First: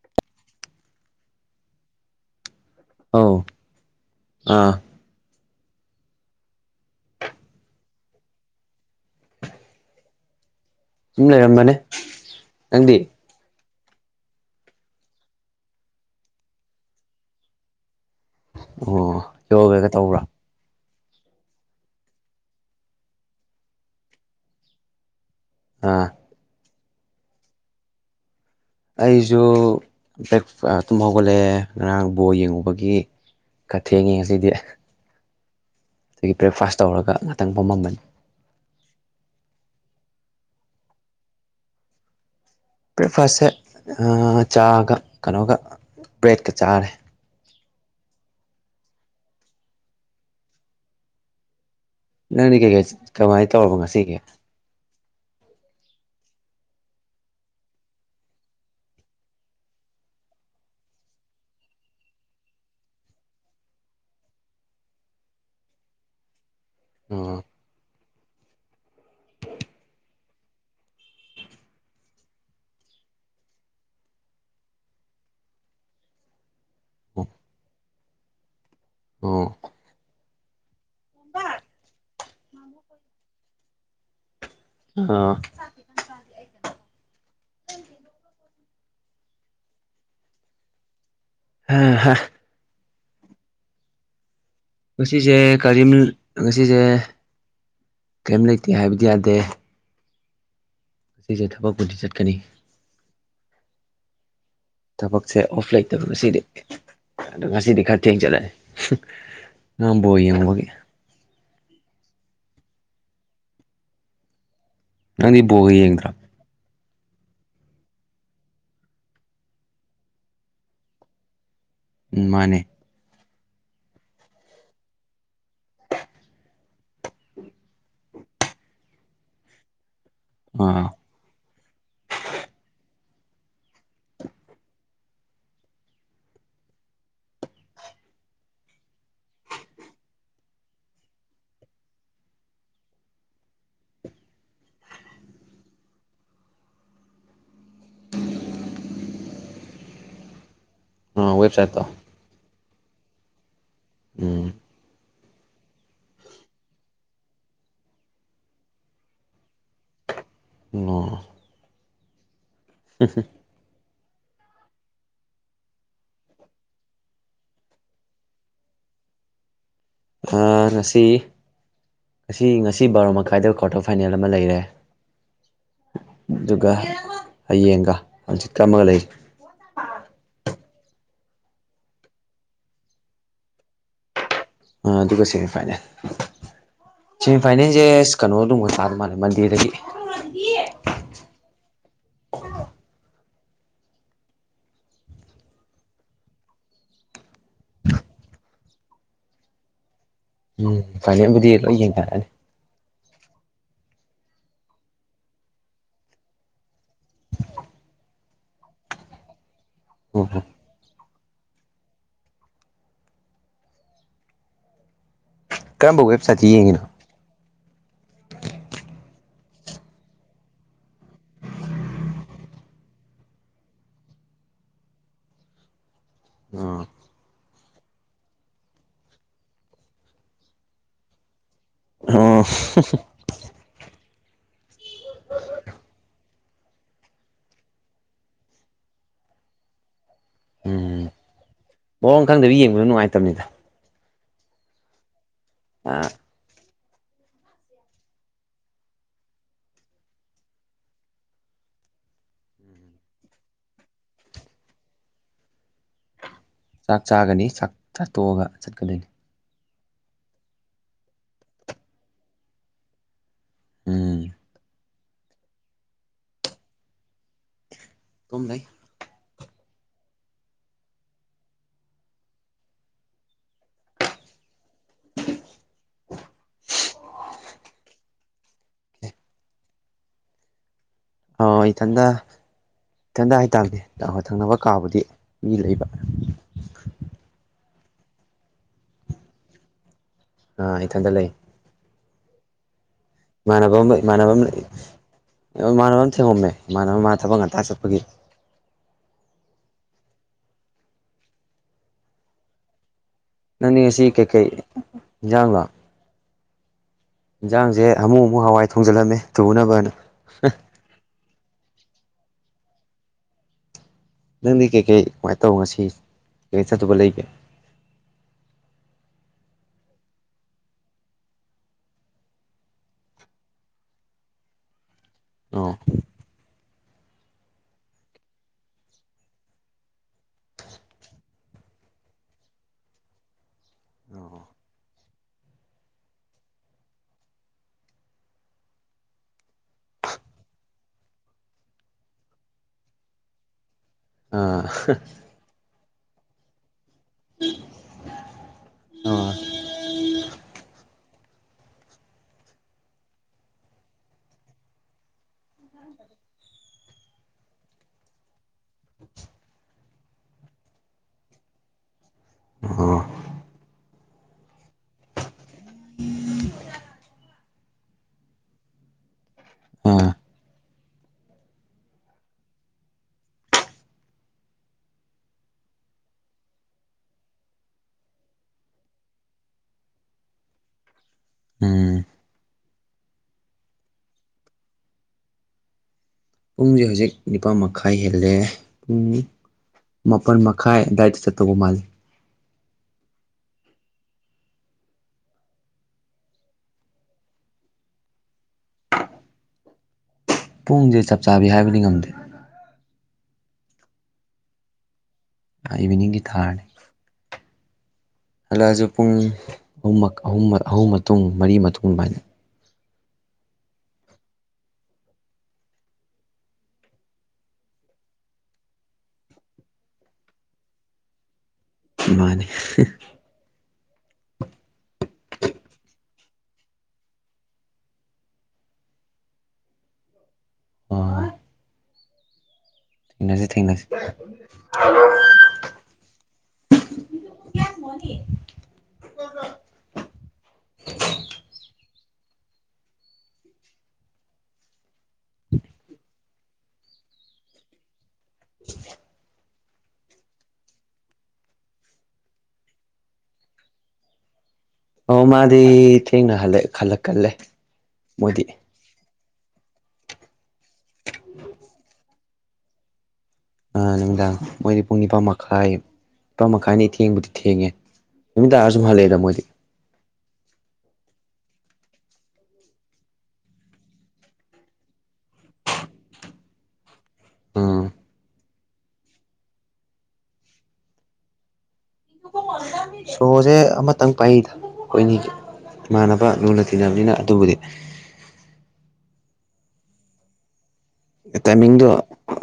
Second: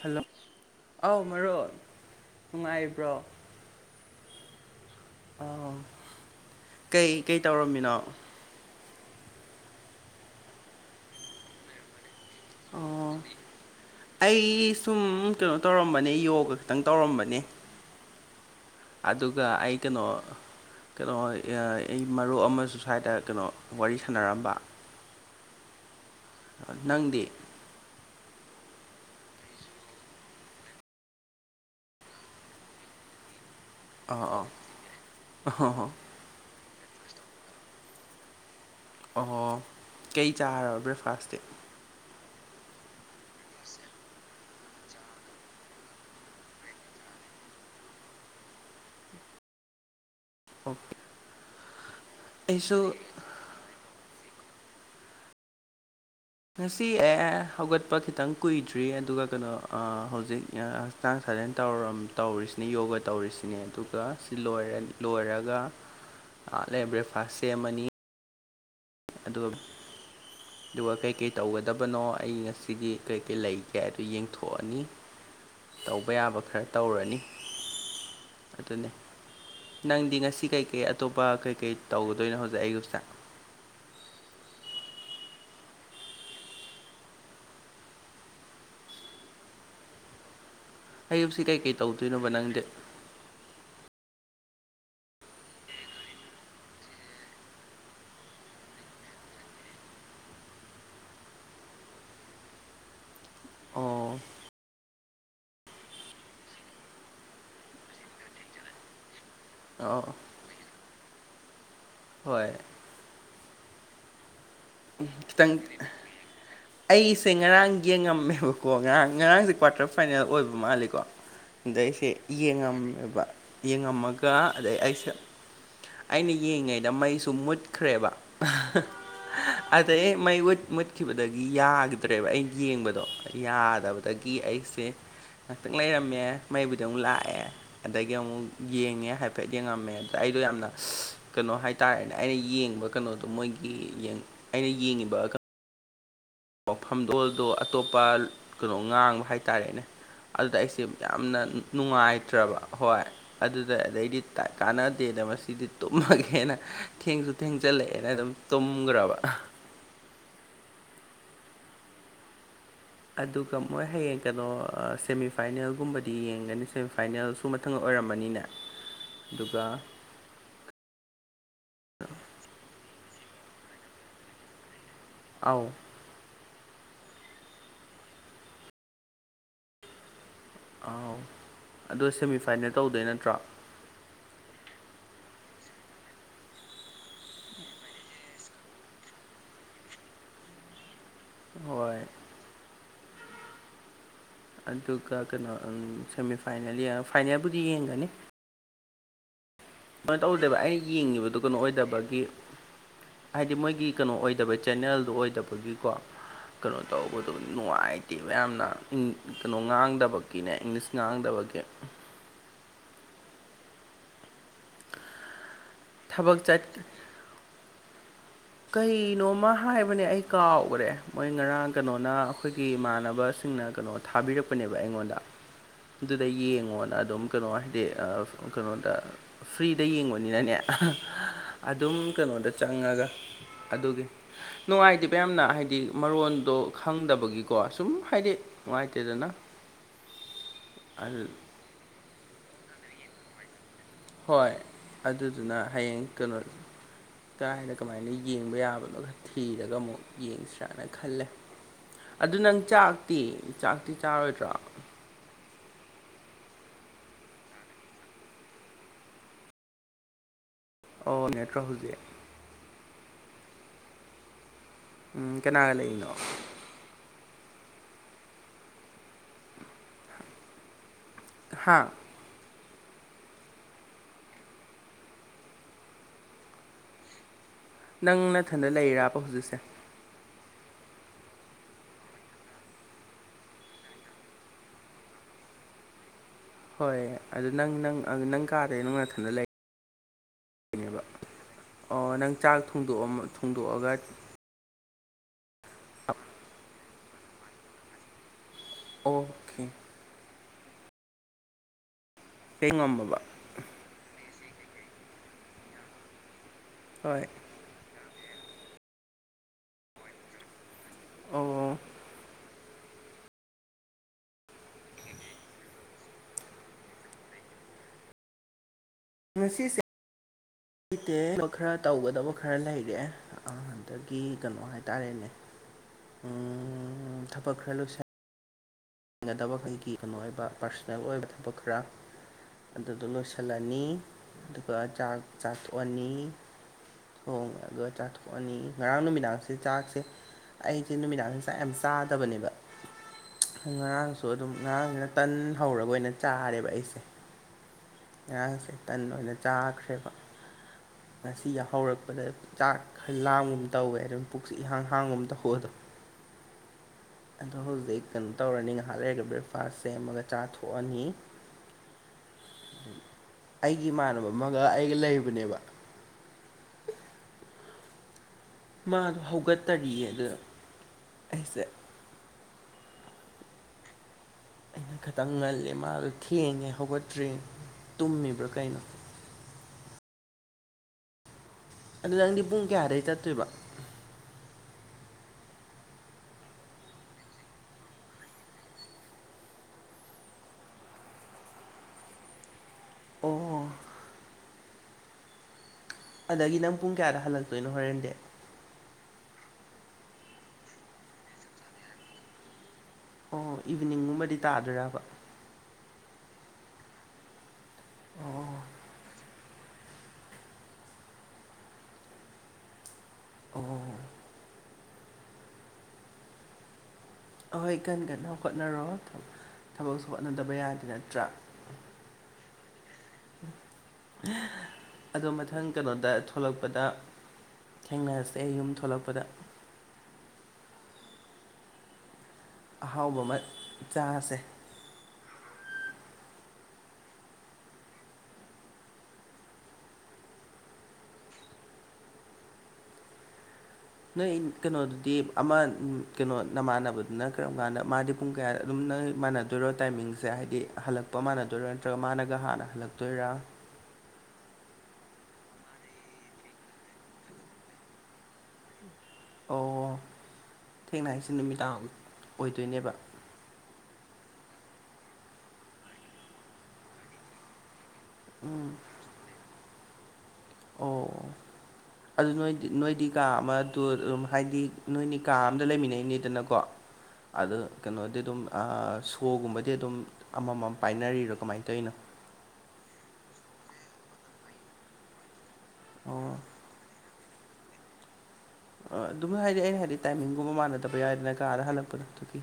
Hello ꯑꯧ ꯃꯔꯣꯞ ꯅꯨꯡꯉꯥꯏꯔꯤꯕ꯭ꯔꯣ ꯑꯧ ꯑꯥ ꯑ ꯀꯩ ꯀꯩ ꯇꯧꯔꯝꯃꯤꯅꯣ ꯁꯨꯝ ꯂꯩꯔꯝꯕꯅꯦ ꯅꯪꯗꯤ ꯑꯣ ꯑꯩ ꯁꯨꯝ ꯀꯩꯅꯣ ꯇꯧꯔꯝꯕꯅꯦ ꯌꯣꯒ ꯈꯤꯇꯪ ꯇꯧꯔꯝꯕꯅꯦ ꯑꯣ ꯑꯗꯨꯒ ꯑꯩ ꯌꯣꯒꯒ ꯀꯩꯅꯣ ꯇꯧꯕ꯭ꯔꯥ ꯀꯩꯅꯣ ꯑꯩ ꯃꯔꯨꯞ ꯑꯃꯁꯨ ꯁ꯭ꯋꯥꯏꯗ ꯀꯩꯅꯣ ꯋꯥꯔꯤ ꯁꯥꯟꯅꯔꯝꯕ ꯑꯥ ꯅꯪꯗꯤ ꯑꯩꯁꯨ ꯕꯦꯞ ꯑ ꯇꯨꯝ ꯍꯧꯒꯠꯂꯛꯑ ꯉꯔꯥꯡ ꯕꯣꯜ ꯌꯦꯡꯉꯨꯕꯒꯤ ꯈꯔ ꯊꯦꯡꯉꯦ ꯑꯥ ꯑꯥ ꯉꯁꯤꯗꯤ ꯍ ꯍꯣꯏ ꯑꯗꯒꯤ ꯕ꯭ꯔꯦꯛꯐꯥꯁ ꯇꯧꯔ ꯉꯥꯛꯇꯪ ꯄꯝꯃꯝꯕꯅꯤ ꯑꯣꯍꫭ ꯀꯩ ꯆꯥꯔꯕ ꯕ꯭ꯔꯦꯛꯐꯥꯁꯇꯤ ꯕ꯭ꯔꯦꯛꯐꯥꯁꯁꯦ ꯑ ꯆꯥꯒ ꯀꯩꯅꯣꯒ ꯕ꯭ꯔꯦꯗꯀ ꯆꯥꯔꯦ ꯑꯣꯀꯦ ꯅꯪꯅꯦ ꯀꯩꯀꯩ ꯀꯃꯥꯏ ꯇꯧꯔꯕꯣ ꯉꯁꯤꯒꯤ ꯉꯁꯤ ꯑꯦ ꯍꯧꯒꯠꯄ ꯈꯤꯇꯪ ꯀꯨꯏꯗ꯭ꯔꯤ ꯑꯗꯨꯒ ꯀꯩꯅꯣ ꯑ ꯍꯧꯖꯤꯛ ꯑ ꯍꯛꯆꯥꯡ ꯁꯥꯖꯦꯜ ꯇꯧꯔꯥꯝ ꯇꯧꯔꯤꯁꯤꯅꯦ ꯌꯣꯒ ꯇꯧꯔꯤꯁꯤꯅꯦ ꯑꯗꯨꯒ ꯁꯤ ꯂꫭꯏꯔꯝ ꯂꯣꯏꯔꯒ ꯑ ꯂꯩ ꯕ꯭ꯔꯦꯛꯐꯥꯁ ꯑꯣ ꯁꯦꯝ ꯃꯅꯤ ꯑꯗꯨꯒ ꯑꯗꯨꯒ ꯀꯩꯀꯩ ꯇꯧꯒꯗꯕꯅꯣ ꯑꯩ ꯉꯁꯤꯗꯤ ꯀꯩꯀꯩ ꯂꯩꯒꯦꯗꯨ ꯌꯦꯡꯊꯣꯛꯑꯅꯤ ꯇꯧꯕ ꯌꯥꯕ ꯈꯔ ꯇꯧꯔꯅꯤ ꯑꯗꯨꯅꯦ ꯑꯣ ꯅꯪꯗꯤ ꯉꯁꯤ ꯀꯩꯀꯩ ꯑꯇꯣꯞꯄ ꯀꯩꯀꯩ ꯇꯧꯒꯗꯣꯏꯅꯣ ꯍꯧꯖꯤꯛ ꯑꯌꯨꯛꯁꯦ ꯑꯥ ꯑꯌꯨꯛꯁꯤ ꯀꯩꯀꯩ ꯇꯧꯗꯣꯏꯅꯣꯕ ꯅꯪꯗꯤ ꯉꯁꯤꯁꯦ ꯀꯔꯤꯝ ꯉꯁꯤꯁꯦ ꯀꯔꯤꯝ ꯂꯩꯇꯦ ꯍꯥꯏꯕꯗꯤ ꯌꯥꯗꯦ ꯁꯤꯁꯦ ꯊꯕꯛꯄꯨꯗꯤ ꯆꯠꯀꯅꯤ ꯑꯣ ꯊꯕꯛꯁꯦ ꯑꯣꯐ ꯂꯩꯇꯕ ꯉꯁꯤꯗꯤ ꯑꯗꯨ ꯉꯁꯤꯗꯤ ꯈꯔ ꯊꯦꯡ ꯆꯠꯂꯅꯤ ꯉꯔꯥꯡ ꯑꯣ ꯕꯣꯜ ꯌꯦꯡꯕꯒꯤ ꯍꯣꯏ ꯎꯝ ꯅꯪꯗꯤ ꯈꯤꯇꯪ ꯎꯝ ꯕꯣꯜꯒ ꯌꯦꯡꯗ꯭ꯔꯣ ꯑꯩꯁꯦ ꯉꯔꯥꯡ ꯌꯦꯡꯉꯝꯃꯦꯕꯀꯣ ꯉꯔꯥꯡ ꯉꯔꯥꯡꯁꯦ ꯀ꯭ꯋꯥꯇꯔ ꯐꯥꯏꯅꯦꯜ ꯑꯣꯏꯕ ꯃꯥꯜꯂꯦꯀꯣ ꯑꯗꯩ ꯑꯩꯁꯦ ꯎꯝ ꯃꯥꯅꯦ ꯌꯦꯡꯉꯝꯃꯦꯕ ꯌꯦꯡꯉꯝꯃꯒ ꯑꯗꯩ ꯑꯩꯁꯦ ꯑꯩꯅ ꯌꯦꯡꯉꯩꯗ ꯃꯩꯁꯨ ꯃꯨꯠꯈ꯭ꯔꯦꯕ ꯑꯩ ꯃꯩꯋꯠ ꯃꯨꯠ ꯑꯥ ꯈꯤꯕꯗꯒꯤ ꯌꯥꯈꯤꯗ꯭ꯔꯦꯕ ꯑ ꯌꯦꯡꯕꯗꯣ ꯌꯥꯗꯕꯗꯒꯤ ꯑꯩꯁꯦ ꯉꯥꯏꯍꯥꯛꯇꯪ ꯂꯩꯔꯝꯃꯦ ꯃꯩꯕꯨꯗ ꯑꯃꯨꯛ ꯂꯥꯛꯑꯦ ꯑꯗꯒꯤ ꯑꯃꯨꯛ ꯌꯦꯡꯉꯦ ꯍꯥꯏꯐꯦꯠ ꯌꯦꯡꯉꯝꯃꯦ ꯑꯗꯨꯗ ꯑꯩꯗꯣ ꯌꯥꯝꯅ ꯀꯩꯅꯣ ꯍꯥꯏ ꯇꯥꯔꯦꯅꯦ ꯑꯩꯅ ꯌꯦꯡꯕ ꯀꯩꯅꯣꯗꯣ ꯃꯣꯏꯒꯤ ꯑꯩꯅ ꯌꯦꯡꯉꯤꯕ ꯃꯐꯝꯗꯣꯜꯗꯣ ꯑꯇꯣꯞꯄ ꯀꯩꯅꯣ ꯉꯥꯡꯕ ꯍꯥꯏꯇꯥꯔꯦꯅꯦ ꯑꯗꯨꯗ ꯑꯩꯁꯦ ꯑꯥ ꯌꯥꯝꯅ ꯋꯦꯕꯁꯥꯏꯠꯇꯣ ꯅꯨꯡꯉꯥꯏꯇ꯭ꯔꯕ ꯍꯣꯏ ꯑꯗꯨꯗ ꯑꯗꯩꯗꯤ ꯎꯝ ꯀꯥꯟꯅꯗꯦꯗ ꯃꯁꯤꯗꯤ ꯇꯨꯝꯃꯒꯦꯅ ꯊꯦꯡꯁꯨ ꯊꯦꯡꯖꯜꯂꯛꯑꯦꯅ ꯑꯗꯨꯝ ꯇꯨꯝꯈ꯭ꯔꯕ ꯑꯣ ꯑꯗꯨ ꯃꯣꯏ ꯍꯌꯦꯡ ꯀꯩꯅꯣ ꯁꯦꯃꯤꯐꯥꯏꯅꯦꯜꯒꯨꯝꯕꯗꯤ ꯌꯦꯡꯒꯅꯤ ꯁꯦꯃꯤꯐꯥꯏꯅꯦꯜꯁꯨ ꯃꯊꯪ ꯑꯣꯏꯔꯃꯅꯤꯅ ꯑꯗꯨꯒ ꯑꯁꯤ ꯑꯁꯤ ꯉꯁꯤ ꯕꯥꯔꯣ ꯃꯈꯥꯏꯗ ꯀ꯭ꯋꯥꯔꯇꯔ ꯐꯥꯏꯅꯦꯜ ꯑꯃ ꯂꯩꯔꯦ ꯑꯥꯎ ꯑꯗꯨꯒ ꯍꯌꯦꯡꯒ ꯍꯪꯆꯤꯠꯀ ꯑꯃꯒ ꯂꯩꯔꯤ ꯑꯧ ꯑꯗꯣ ꯁꯦꯃꯤꯐꯥꯏꯅꯦꯜ ꯇꯧꯗꯣꯏ ꯅꯠꯇ꯭ꯔꯣ ꯑꯗꯨꯒ ꯁꯦꯃꯤ ꯐꯥꯏꯅꯦꯜ ꯁꯦꯃꯤ ꯐꯥꯏꯅꯦꯜꯁꯦ ꯀꯩꯅꯣꯗꯨꯝ ꯑꯣꯏꯣꯏ ꯆꯥꯗ ꯃꯥꯜꯂꯦ ꯃꯟꯗꯤꯔꯗꯒꯤ ꯗ ꯍꯣꯏ ꯑꯗꯨꯒ ꯀꯩꯅꯣ ꯁꯦꯃꯤꯐꯥꯏꯅꯦꯜ ꯐꯥꯏꯅꯦꯜꯕꯨꯗꯤ ꯌꯦꯡꯒꯅꯤ ꯁꯨꯃꯥꯏꯅ ꯇꯧꯗꯦꯕ ꯎꯝ ꯑꯩꯅ ꯌꯦꯡꯉꯤꯕꯗꯨ ꯀꯩꯅꯣ ꯐꯥꯏꯅꯦꯜꯕꯨꯗꯤ ꯂꯣꯏ ꯑꯣꯏꯗꯕꯒꯤ ꯌꯦꯡꯅꯔꯅꯤ ꯍꯥꯏꯗꯤ ꯃꯣꯏꯒꯤ ꯀꯩꯅꯣ ꯑꯣꯏꯗꯕ ꯆꯦꯟꯅꯜꯗꯨ ꯑꯣꯏꯗꯕꯒꯤꯀꯣ ꯀꯩꯅꯣ ꯇꯧꯕꯗꯣ ꯅꯨꯡꯉꯥꯏꯇꯦ ꯃꯌꯥꯝꯅ ꯀꯩꯅꯣ ꯉꯥꯡꯗ ꯎꯝ ꯎꯝ ꯕꯀꯤꯅꯦ ꯏꯪꯁ ꯉꯥꯡꯗꯕꯦ ꯀꯔꯝꯕ ꯊꯕꯛ ꯋꯦꯁꯥꯏꯁꯤ ꯆꯠ ꯌꯦꯡꯉꯅꯣ ꯀꯩꯅꯣꯃ ꯍꯥꯏꯕꯅꯦ ꯑꯩ ꯀꯥꯎꯈ꯭ꯔꯦ ꯃꯣꯏ ꯉꯔꯥꯡ ꯀꯩꯅꯣꯅ ꯑꯩꯈꯣꯏꯒꯤ ꯏꯃꯥꯟꯅꯕꯁꯤꯡꯅ ꯀꯩꯅꯣ ꯊꯥꯕꯤꯔꯛꯄꯅꯦꯕ ꯑꯩꯉꯣꯟꯗ ꯑꯗꯨꯗ ꯑꯥ ꯌꯦꯡꯉꯣꯅ ꯑꯗꯨꯝ ꯀꯩꯅꯣ ꯍꯥꯏꯗꯤ ꯀꯩꯅꯣꯗ ꯐ꯭ꯔꯤꯗ ꯌꯦꯡꯕꯅꯤꯅꯅꯦ ꯑꯗꯨꯝ ꯑꯣ ꯀꯩꯅꯣꯗ ꯆꯪꯉꯒ ꯑꯗꯨꯒꯤ ꯅꯨꯡꯉꯥꯏꯇꯦꯕ ꯌꯥꯝꯅ ꯍꯥꯏꯗꯤ ꯃꯔꯣꯟꯗꯣ ꯈꯪꯗꯕꯒꯤꯀꯣ ꯁꯨꯝ ꯍꯥꯏꯗꯤ ꯅꯨꯡꯉꯥꯏꯇꯦꯗꯅ ꯑꯗꯨ ꯃꯑꯣꯣꯡ ꯈꯪꯗꯕ ꯌꯦꯡꯕꯗ ꯅꯨꯡꯉꯥꯏꯇꯕꯅꯤꯗ ꯍꯣꯏ ꯑꯗꯨꯗꯨꯅ ꯍꯌꯦꯡ ꯑꯥ ꯀꯩꯅꯣ ꯀꯔꯥꯏꯗ ꯀꯃꯥꯏꯅ ꯌꯦꯡꯕ ꯌꯥꯕꯅꯣ ꯈꯛ ꯊꯤꯔꯒ ꯑꯃꯨꯛ ꯌꯦꯡꯁꯤꯔꯥꯅ ꯈꯜꯂꯦ ꯑꯗꯨ ꯅꯪ ꯆꯥꯛꯇꯤ ꯆꯥꯛꯇꯤ ꯆꯥꯔꯣꯏꯗ꯭ꯔꯣ ꯆꯥꯛ ꯆꯥꯒꯅꯤ ꯆꯥꯛ ꯊꯥ ꯇꯣꯛꯑꯒ ꯆꯠꯀꯗꯣꯏꯅꯤ ꯑꯣ ꯅꯦꯠꯇ꯭ꯔꯥ ꯍꯜꯖꯤꯦ ꯎꯝ ꯎꯝ ꯀꯅꯥꯒ ꯂꯩꯔꯤꯅꯣ ꯀꯣꯝ ꯂꯩ ꯍꯥꯥ [unintelligible] ꯅꯪ ꯅꯊꯟꯗ ꯂꯩꯔꯕ ꯍꯧꯖꯤꯛꯁꯦ ꯑ ꯏꯊꯟꯗ ꯏꯊꯟꯗ ꯍꯥꯏꯇꯥꯔꯗꯤꯥꯛ ꯊꯪꯅꯕ ꯀꯥꯕꯨꯗꯤ ꯃꯤ ꯂꯩꯕ ꯍꯣꯏ ꯑꯗꯨ ꯅꯪ ꯅꯪ ꯀꯥꯗꯩ ꯅꯪ ꯅꯥꯊꯟꯗ ꯂꯩ ꯑꯥ ꯏꯊꯟꯇ ꯂꯩ ꯑꯣ ꯅꯪ ꯆꯥꯛ ꯊꯣꯡꯗꯣꯛꯑꯃ ꯏꯃꯥꯟꯅꯕ ꯑꯃ ꯏꯃꯥꯟꯅꯕ ꯑꯃ ꯏꯃꯥꯟꯅꯕ ꯑꯃ ꯊꯦꯡꯉꯝꯃꯦ ꯏꯃꯥꯟꯅꯕ ꯃꯥꯅ ꯊꯕꯛ ꯉꯥꯛꯇꯥꯛ ꯆꯠꯄꯒꯤ ꯑꯣ ꯄꯦꯡꯉꯣꯝꯕꯕ ꯅꯪꯗꯤ ꯉꯁꯤ ꯀꯩꯀꯩ ꯏꯟꯖꯥꯡꯗꯣ ꯍꯣꯏ ꯌꯦꯟꯖꯥꯡꯁꯦ ꯑꯃꯨꯛ ꯑꯃꯨꯛ ꯍꯋꯥꯏ ꯊꯣꯡꯖꯤꯜꯂꯝꯃꯦ ꯊꯨꯅꯕꯅ ꯑꯣ ꯅꯪꯗꯤ ꯀꯩꯀꯩ ꯀꯃꯥꯏꯅ ꯇꯧ ꯉꯁꯤ ꯀꯩꯀꯩ ꯆꯠꯇꯕ ꯂꯩꯒꯦ꯫ ꯉꯅꯨꯡꯁꯤꯁꯤ ꯂꯩꯇꯦ ꯊꯕ ꯈꯔ ꯇꯧꯒꯗꯕ ꯈꯔ ꯂꯩꯔꯦꯗꯒꯤ ꯀꯩꯅꯣ ꯍꯥꯏꯇꯥꯔꯦꯅꯦ꯫ ꯑꯣ ꯎꯝ ꯊꯕꯛ ꯈꯂꯥꯛ ꯍꯤꯡꯒꯗꯕꯈꯩꯒꯤ ꯀꯩꯅꯣ ꯑꯣꯏꯕ ꯄꯥꯔꯁꯣꯅꯦꯜ ꯑꯣꯏꯕ ꯊꯕꯛ ꯈꯔ ꯑꯗꯨꯗꯣ ꯂꯣꯏꯁꯤꯟ ꯊꯜꯂꯅꯤ ꯑꯗꯨꯒ ꯆꯥꯛ ꯆꯥꯊꯣꯛꯑꯅꯤ꯫ ꯊꯣꯡꯉꯒ ꯆꯥꯊꯣꯛꯑꯅꯤ ꯉꯔꯥꯡ ꯅꯨꯃꯤꯗꯥꯡꯁꯦ ꯆꯥꯛꯁꯦ꯫ ꯑꯩꯁꯦ ꯅꯨꯃꯤꯗꯥꯡ ꯆꯥꯛ ꯌꯥꯝ ꯆꯥꯗꯕꯅꯦꯕ꯫ ꯉꯔꯥꯡꯁꯨ ꯑꯗꯨꯝ ꯑꯥ ꯉꯔꯥꯡꯁꯤꯅ ꯇꯟ ꯍꯧꯔꯒ ꯑꯣꯏꯅ ꯆꯥꯔꯦꯕ ꯑꯩꯁꯦ꯫ ꯉꯔꯥꯡꯁꯦ ꯇꯟ ꯑꯣꯏꯅ ꯆꯥꯈ꯭ꯔꯦꯕ ꯉꯁꯤ ꯌꯥ ꯍꯧꯧꯔꯛꯄꯗ ꯆꯥꯛ ꯈꯔ ꯂꯥꯡꯒꯨꯝ ꯇꯧꯋꯦ ꯑꯗꯨꯝ ꯄꯨꯛꯁ ꯏꯍꯥꯡ ꯍꯥꯡꯒꯨꯝ ꯇꯧꯕꯑꯗꯨꯣ꯫ ꯑꯗꯣ ꯍꯧꯖꯤꯛ ꯀꯩꯅꯣ ꯇꯧꯔꯅꯤ ꯉꯥꯏꯍꯥꯛ ꯂꯩꯔꯒ ꯕ꯭ꯔꯦꯛꯐꯥꯁ ꯁꯦꯝꯃꯒ ꯆꯥꯊꯣꯛꯑꯅꯤ꯫ ꯑꯣ ꯑꯥ ꯑꯩꯒꯤ ꯏꯃꯥꯟꯅꯕ ꯑꯃꯒ ꯑꯩꯒ ꯂꯩꯕꯅꯦꯕ ꯎꯝ ꯃꯥꯗꯣ ꯍꯧꯒꯠꯇꯔꯤꯌꯦ ꯑꯗꯨꯅ ꯑꯩꯁꯦ꯫ ꯑꯩꯅ ꯈꯤꯇꯪ ꯉꯜꯂꯦ ꯃꯥꯗꯣ ꯊꯦꯡꯉꯦ ꯍꯧꯒꯠꯇ꯭ꯔꯦ ꯇꯨꯝꯃꯤꯕ꯭ꯔꯥ ꯀꯩꯅꯣ ꯎꯝ ꯑꯗꯨ ꯅꯪꯗꯤ ꯄꯨꯡ ꯀꯌꯥꯗꯩ ꯆꯠꯇꯣꯏꯕ ꯄꯨꯡꯁꯦ ꯍꯧꯖꯤꯛ ꯅꯤꯄꯥꯥꯟ ꯃꯈꯥꯏ ꯍꯦꯜꯂꯦ ꯄꯨꯡ ꯃꯥꯄꯜ ꯃꯈꯥꯏ ꯑꯗꯨꯗꯥꯋꯥꯏꯗ ꯆꯠꯠꯇꯧꯕ ꯃꯥꯜꯂꯤ꯫ ꯑꯣ ꯑꯣ ꯑꯗꯒꯤ ꯅꯪ ꯄꯨꯡ ꯀꯌꯥꯗ ꯍꯜꯂꯛꯇꯣꯏꯅꯣ ꯍꯣꯔꯦꯟꯗꯦ꯫ ꯄꯨꯡꯁꯦ ꯆꯞ ꯆꯥꯕꯤ ꯍꯥꯏꯕꯗꯤ ꯉꯝꯗꯦ꯫ ꯑꯣ ꯏꯚꯤꯅꯤꯡꯒꯨꯝꯕꯗꯤ ꯇꯥꯗꯣꯏꯕ ꯏꯚꯅꯤꯡꯒꯤ ꯊꯥꯔꯅꯦ꯫ ꯑꯣ ꯍꯜꯂꯛꯑꯁꯨ ꯄꯨꯡ ꯑꯍꯨꯝ ꯑꯍꯨꯝ ꯑꯍꯨꯝ ꯃꯇꯨꯡ ꯃꯔꯤ ꯃꯇꯨꯡ ꯑꯗꯨꯃꯥꯏꯅ ꯑꯣ ꯑꯍꯣꯏ ꯀꯟꯅ ꯀꯟꯅ ꯍꯣꯠꯅꯔꯣ ꯊꯕꯛꯁꯨ ꯍꯣꯠꯅꯗꯕ ꯌꯥꯗꯦ ꯅꯠꯇ꯭ꯔꯥ ꯃꯥꯅꯦ꯫ ꯑꯣ ꯃꯊꯪ ꯀꯩꯅꯣꯗ ꯊꯣꯛꯂꯛꯄꯗ ꯊꯦꯡꯅꯔꯁꯦ ꯑꯩ ꯌꯨꯝ ꯊꯣꯛꯂꯛꯄꯗ ꯑꯣ ꯑꯍꯥꯎꯕ ꯑꯃ ꯊꯦꯡꯅꯁꯤ ꯊꯦꯡꯅꯁꯤ꯫ ꯆꯥꯁꯦ ꯅꯣꯏ ꯀꯩꯅꯣꯗꯨꯗꯤ ꯑꯃ ꯀꯩꯅꯣ ꯅꯃꯥꯟꯅꯕꯗꯨꯅ ꯀꯔꯝ ꯀꯥꯟꯗ ꯃꯥꯗꯤ꯫ ꯄꯨꯡ ꯀꯌꯥ ꯑꯗꯨꯝꯅ ꯃꯥꯟꯅꯗ ꯍꯠꯇꯣꯏꯔꯣ ꯇꯥꯏꯃꯤꯡꯁꯦ ꯍꯥꯏꯗꯤ ꯍꯜꯂꯛꯄ ꯃꯥꯟꯅꯗꯣꯏꯔꯥ ꯅꯠꯇ꯭ꯔꯒ ꯃꯥꯅꯒ ꯍꯥꯟꯅ ꯍꯜꯂꯛꯇꯣꯏꯔꯥ ꯑꯣ ꯃꯥꯗꯤ ꯊꯦꯡꯅꯜꯂ ꯈꯜꯂꯛꯀꯜꯂꯦ ꯃꯣꯏꯗꯤ꯫ ꯑꯣ ꯊꯦꯡꯅ ꯍꯥꯏꯁꯤ ꯅꯨꯃꯤꯗꯥꯡ ꯑꯣꯏꯗꯣꯏꯅꯦꯕ꯫ ꯅꯨꯃꯤꯗꯥꯡ ꯃꯣꯏꯗꯤ ꯄꯨꯡ ꯅꯤꯄꯥꯟ ꯃꯈꯥꯏ ꯅꯤꯄꯥ ꯃꯈꯥꯏ ꯑꯅꯤ ꯊꯦꯡꯕꯗꯤ ꯊꯦꯡꯉꯦ꯫ ꯎꯝ ꯅꯨꯃꯤꯗꯥꯡꯔꯁꯨ ꯍꯜꯂꯛꯦꯗ ꯃꯣꯏꯗꯤ꯫ ꯑꯣ ꯑꯗꯨ ꯅꯣꯏꯗꯤ ꯅꯣꯏꯗꯤ ꯀꯥ ꯑꯃꯗ ꯑꯗꯨꯝ ꯍꯥꯏꯗꯤ ꯅꯣꯏꯗꯤ ꯀꯥ ꯑꯝꯗ ꯂꯩꯃꯤꯟꯅꯩꯅꯦꯗꯅꯀꯣ꯫ [inaudible] ꯑꯗ ꯎꯝ ꯀꯩꯅꯣꯗꯤ ꯑꯗꯨꯝ ꯁꯣꯒꯨꯝꯕꯗꯤ ꯑꯗꯨꯝ ꯑꯃꯃꯝ ꯄꯥꯏꯅꯔꯤꯔꯣ ꯀꯃꯥꯏꯅ ꯇꯧꯔꯤꯅꯣ ꯁꯣꯁꯦ ꯑꯃꯇꯪ ꯄꯥꯏꯗ ꯑꯩꯈꯣꯏꯅꯤꯒꯤ꯫ ꯏꯃꯥꯟꯅꯕ ꯑꯣ ꯂꯨꯅ ꯇꯤꯟꯅꯅꯕꯅꯤꯅ ꯑꯗꯨꯕꯨꯗꯤ꯫ ꯑ ꯑꯗꯨꯝ ꯍꯥꯏꯗꯤ ꯑꯩꯅ ꯍꯥꯏꯗꯤ ꯇꯥꯏꯃꯤꯡꯒꯨꯝꯕ ꯃꯥꯟꯅꯗꯕ ꯌꯥꯏꯦꯗꯅ ꯀꯥꯗ ꯍꯜꯂꯛꯄ ꯑꯗꯨꯒꯤ꯫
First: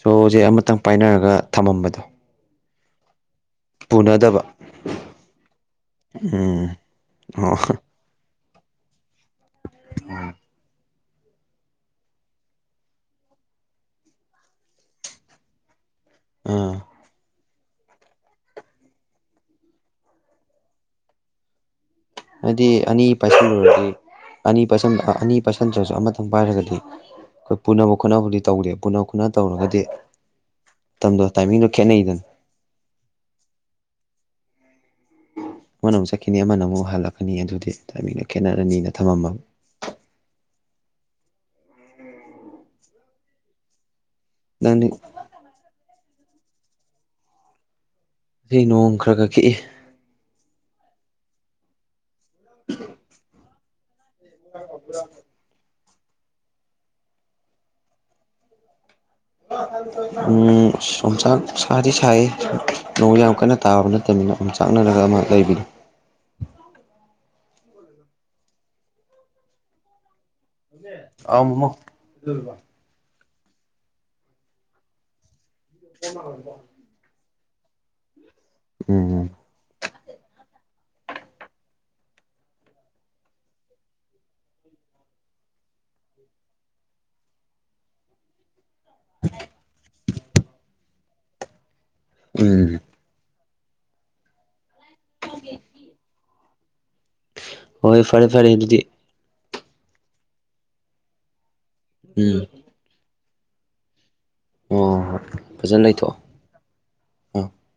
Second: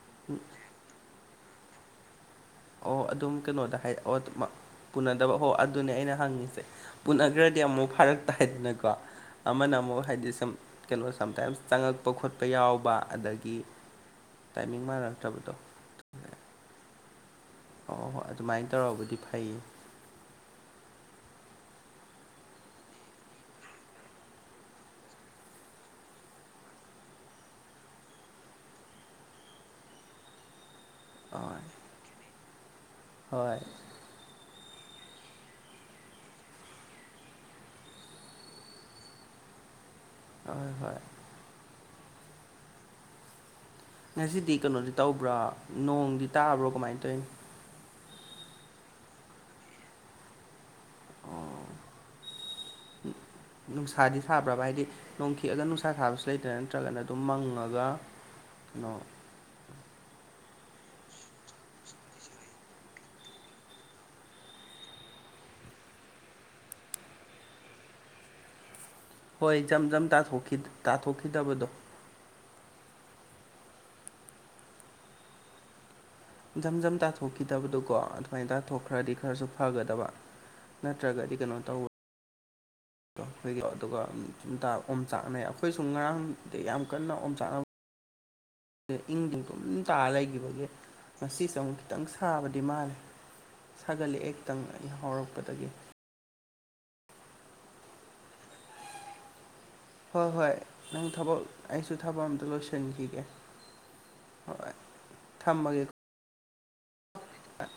ꯁꯣꯖꯦ ꯑꯃꯇꯪ ꯄꯥꯏꯅꯔꯒ ꯊꯝꯃꯝꯕꯗꯣ꯫ ꯑꯣ ꯑꯗꯨꯝ ꯀꯩꯅꯣꯗ꯫ ꯄꯨꯅꯗꯕ ꯄꯨꯅꯗꯕ ꯍꯣ ꯑꯗꯨꯅꯦ ꯑꯩꯅ ꯍꯪꯉꯤꯁꯦ ꯎꯝ ꯑꯣ ꯄꯨꯅꯈ꯭ꯔꯗꯤ ꯑꯃꯨꯛ ꯐꯔꯛ꯫ ꯍꯥꯏꯗꯅꯀꯣ ꯑꯃꯅ ꯑꯃꯨꯛ ꯍꯥꯏꯗꯤ ꯁꯨꯝ꯫ ꯀꯩꯅꯣ ꯁꯝꯇꯥꯏꯝꯁ ꯆꯪꯉꯛꯄ ꯈꯣꯠꯄ ꯌꯥꯎꯕ ꯑꯗꯒꯤ ꯇꯥꯏꯃꯤꯡ ꯃꯥꯟꯅꯛꯇ꯭ꯔꯕꯗꯣ꯫ ꯑꯥ꯫ ꯍꯣꯏ ꯍꯣꯏ ꯑꯗꯨꯃꯥꯏꯅ ꯇꯧꯔꯕꯨꯗꯤ ꯐꯩꯌꯦ꯫ ꯑꯗꯨꯗꯤ ꯑꯅꯤ ꯄꯥꯏꯁꯤꯜꯂꯨꯔꯗꯤ ꯑꯅꯤ ꯄꯥꯏꯁꯟ ꯑꯅꯤ ꯄꯥꯏꯁꯟꯗ꯭ꯔꯁꯨ ꯑꯃꯇꯪ ꯄꯥꯏꯔꯒꯗꯤ꯫ ꯑꯩꯈꯣꯏ ꯄꯨꯅꯕ ꯈꯣꯠꯅꯕꯗꯤ ꯇꯧꯗꯦ ꯄꯨꯅ ꯈꯣꯠꯅꯕ ꯇꯧꯔꯒꯗꯤ ꯃꯇꯝꯗꯣ ꯍꯣꯏ ꯇꯥꯏꯃꯤꯡꯗꯣ ꯈꯦꯠꯅꯩꯗꯅ꯫ ꯍꯣꯏ꯫ ꯑꯃꯅ ꯑꯃꯨꯛ ꯆꯠꯈꯤꯅꯤ ꯑꯃꯅ ꯑꯃꯨꯛ ꯍꯜꯂꯛꯀꯅꯤ ꯑꯗꯨꯗꯤ ꯇꯥꯏꯃꯤꯡꯅ ꯈꯦꯠꯅꯔꯅꯤꯅ ꯊꯝꯃꯝꯃꯕꯅꯤ꯫ ꯍꯣꯏ ꯍꯣꯏ꯫ ꯉꯁꯤꯗꯤ ꯅꯪꯗꯤ ꯀꯩꯅꯣꯗꯤ ꯇꯧꯕ꯭ꯔꯥ ꯅꯣꯡꯗꯤ ꯇꯥꯕ꯭ꯔꯣ ꯀꯃꯥꯏꯅ ꯇꯧꯔꯤꯅꫭ꯫ ꯉꯁꯤ ꯅꯣꯡ ꯈꯔꯒ ꯈꯤꯛꯏ꯫ ꯑꯣ [inaudible] ꯅꯨꯡꯁꯥꯗꯤ ꯁꯥꯕ꯭ꯔꯕ ꯍꯥꯏꯗꯤ ꯅꯣꯡ꯫ ꯊꯦꯛꯑꯒ ꯅꯨꯡꯁꯥ ꯊꯥꯕꯁꯨ ꯂꯩꯇꯅꯥ ꯅꯠꯇ꯭ꯔꯒꯅ ꯑꯗꯨꯝ ꯃꯪꯉꯒ ꯀꯩꯅꯣ꯫ ꯆꯣꯡꯆꯥꯛ ꯁꯥꯗꯤ ꯁꯥꯏꯌꯦ ꯅꯣꯡ ꯌꯥꯝ ꯀꯟꯅ ꯇꯥꯕ ꯅꯠꯇꯕꯅꯤꯅ꯫ ꯑꯣꯝ ꯆꯥꯛꯅꯔꯒ ꯑꯃ ꯂꯩꯕꯗꫭ꯫ ꯍꯣꯏ ꯏꯆꯝ ꯖꯝ ꯇꯥꯊꯣꯛꯈꯤꯗꯕꯗꯣ꯫ ꯑꯗꯨ꯫ [unintelligible] ꯖꯝ ꯖꯝ ꯇꯥꯊꯣꯛꯈꯤꯗꯕꯗꯨꯀꯣ ꯑꯗꯨꯃꯥꯏꯅ ꯇꯥꯊꯣꯛꯈ꯭ꯔꯗꯤ ꯎꯝ ꯎꯝ ꯈꯔꯁꯨ꯫ ꯐꯒꯗꯕ ꯅꯠꯇ꯭ꯔꯒꯗꯤ ꯀꯩꯅꯣ ꯇꯧꯕ꯫ ꯈꯣ ꯑꯗꯨꯒ ꯁꯨꯝ ꯑꯣꯝ ꯆꯥꯛꯅꯩ ꯑꯩꯈꯣꯏꯁꯨ ꯉꯔꯥꯡꯗꯤ ꯌꯥꯝ ꯀꯟꯅ ꯑꯣꯝ ꯆꯥꯛꯅꯕ꯫ ꯏꯡ [unintelligible] ꯇꯥꯂꯩꯏꯒꯤꯕꯒꯤ ꯉꯁꯤ ꯁ‌ꯦ꯫ ꯈꯤꯇꯪ ꯁꯥꯕꯗꯤ ꯎꯝ ꯃꯥꯜꯂꯦ ꯁꯥꯒꯠꯂꯛꯑꯦ ꯈꯤꯇꯪ ꯍꯧꯔꯛꯄꯗꯒꯤ꯫ ꯍꯣꯏ ꯐꯔꯦ ꯐꯔꯦ ꯑꯗꯨꯗꯤ꯫ ꯍꯣꯏ ꯍꯣꯏ ꯅꯪ ꯊꯕꯛ ꯑꯩꯁꯨ ꯊꯕꯛ ꯎꯝ ꯑꯝꯇ ꯂꯣꯏꯁꯤꯟꯈꯤꯒꯦ꯫ ꯍꯣꯏ ꯑꯣ ꯍꯣꯏ ꯐꯖꯅ ꯂꯩꯊꯣꯛꯑꯣ꯫ ꯑ ꯑꯥ꯫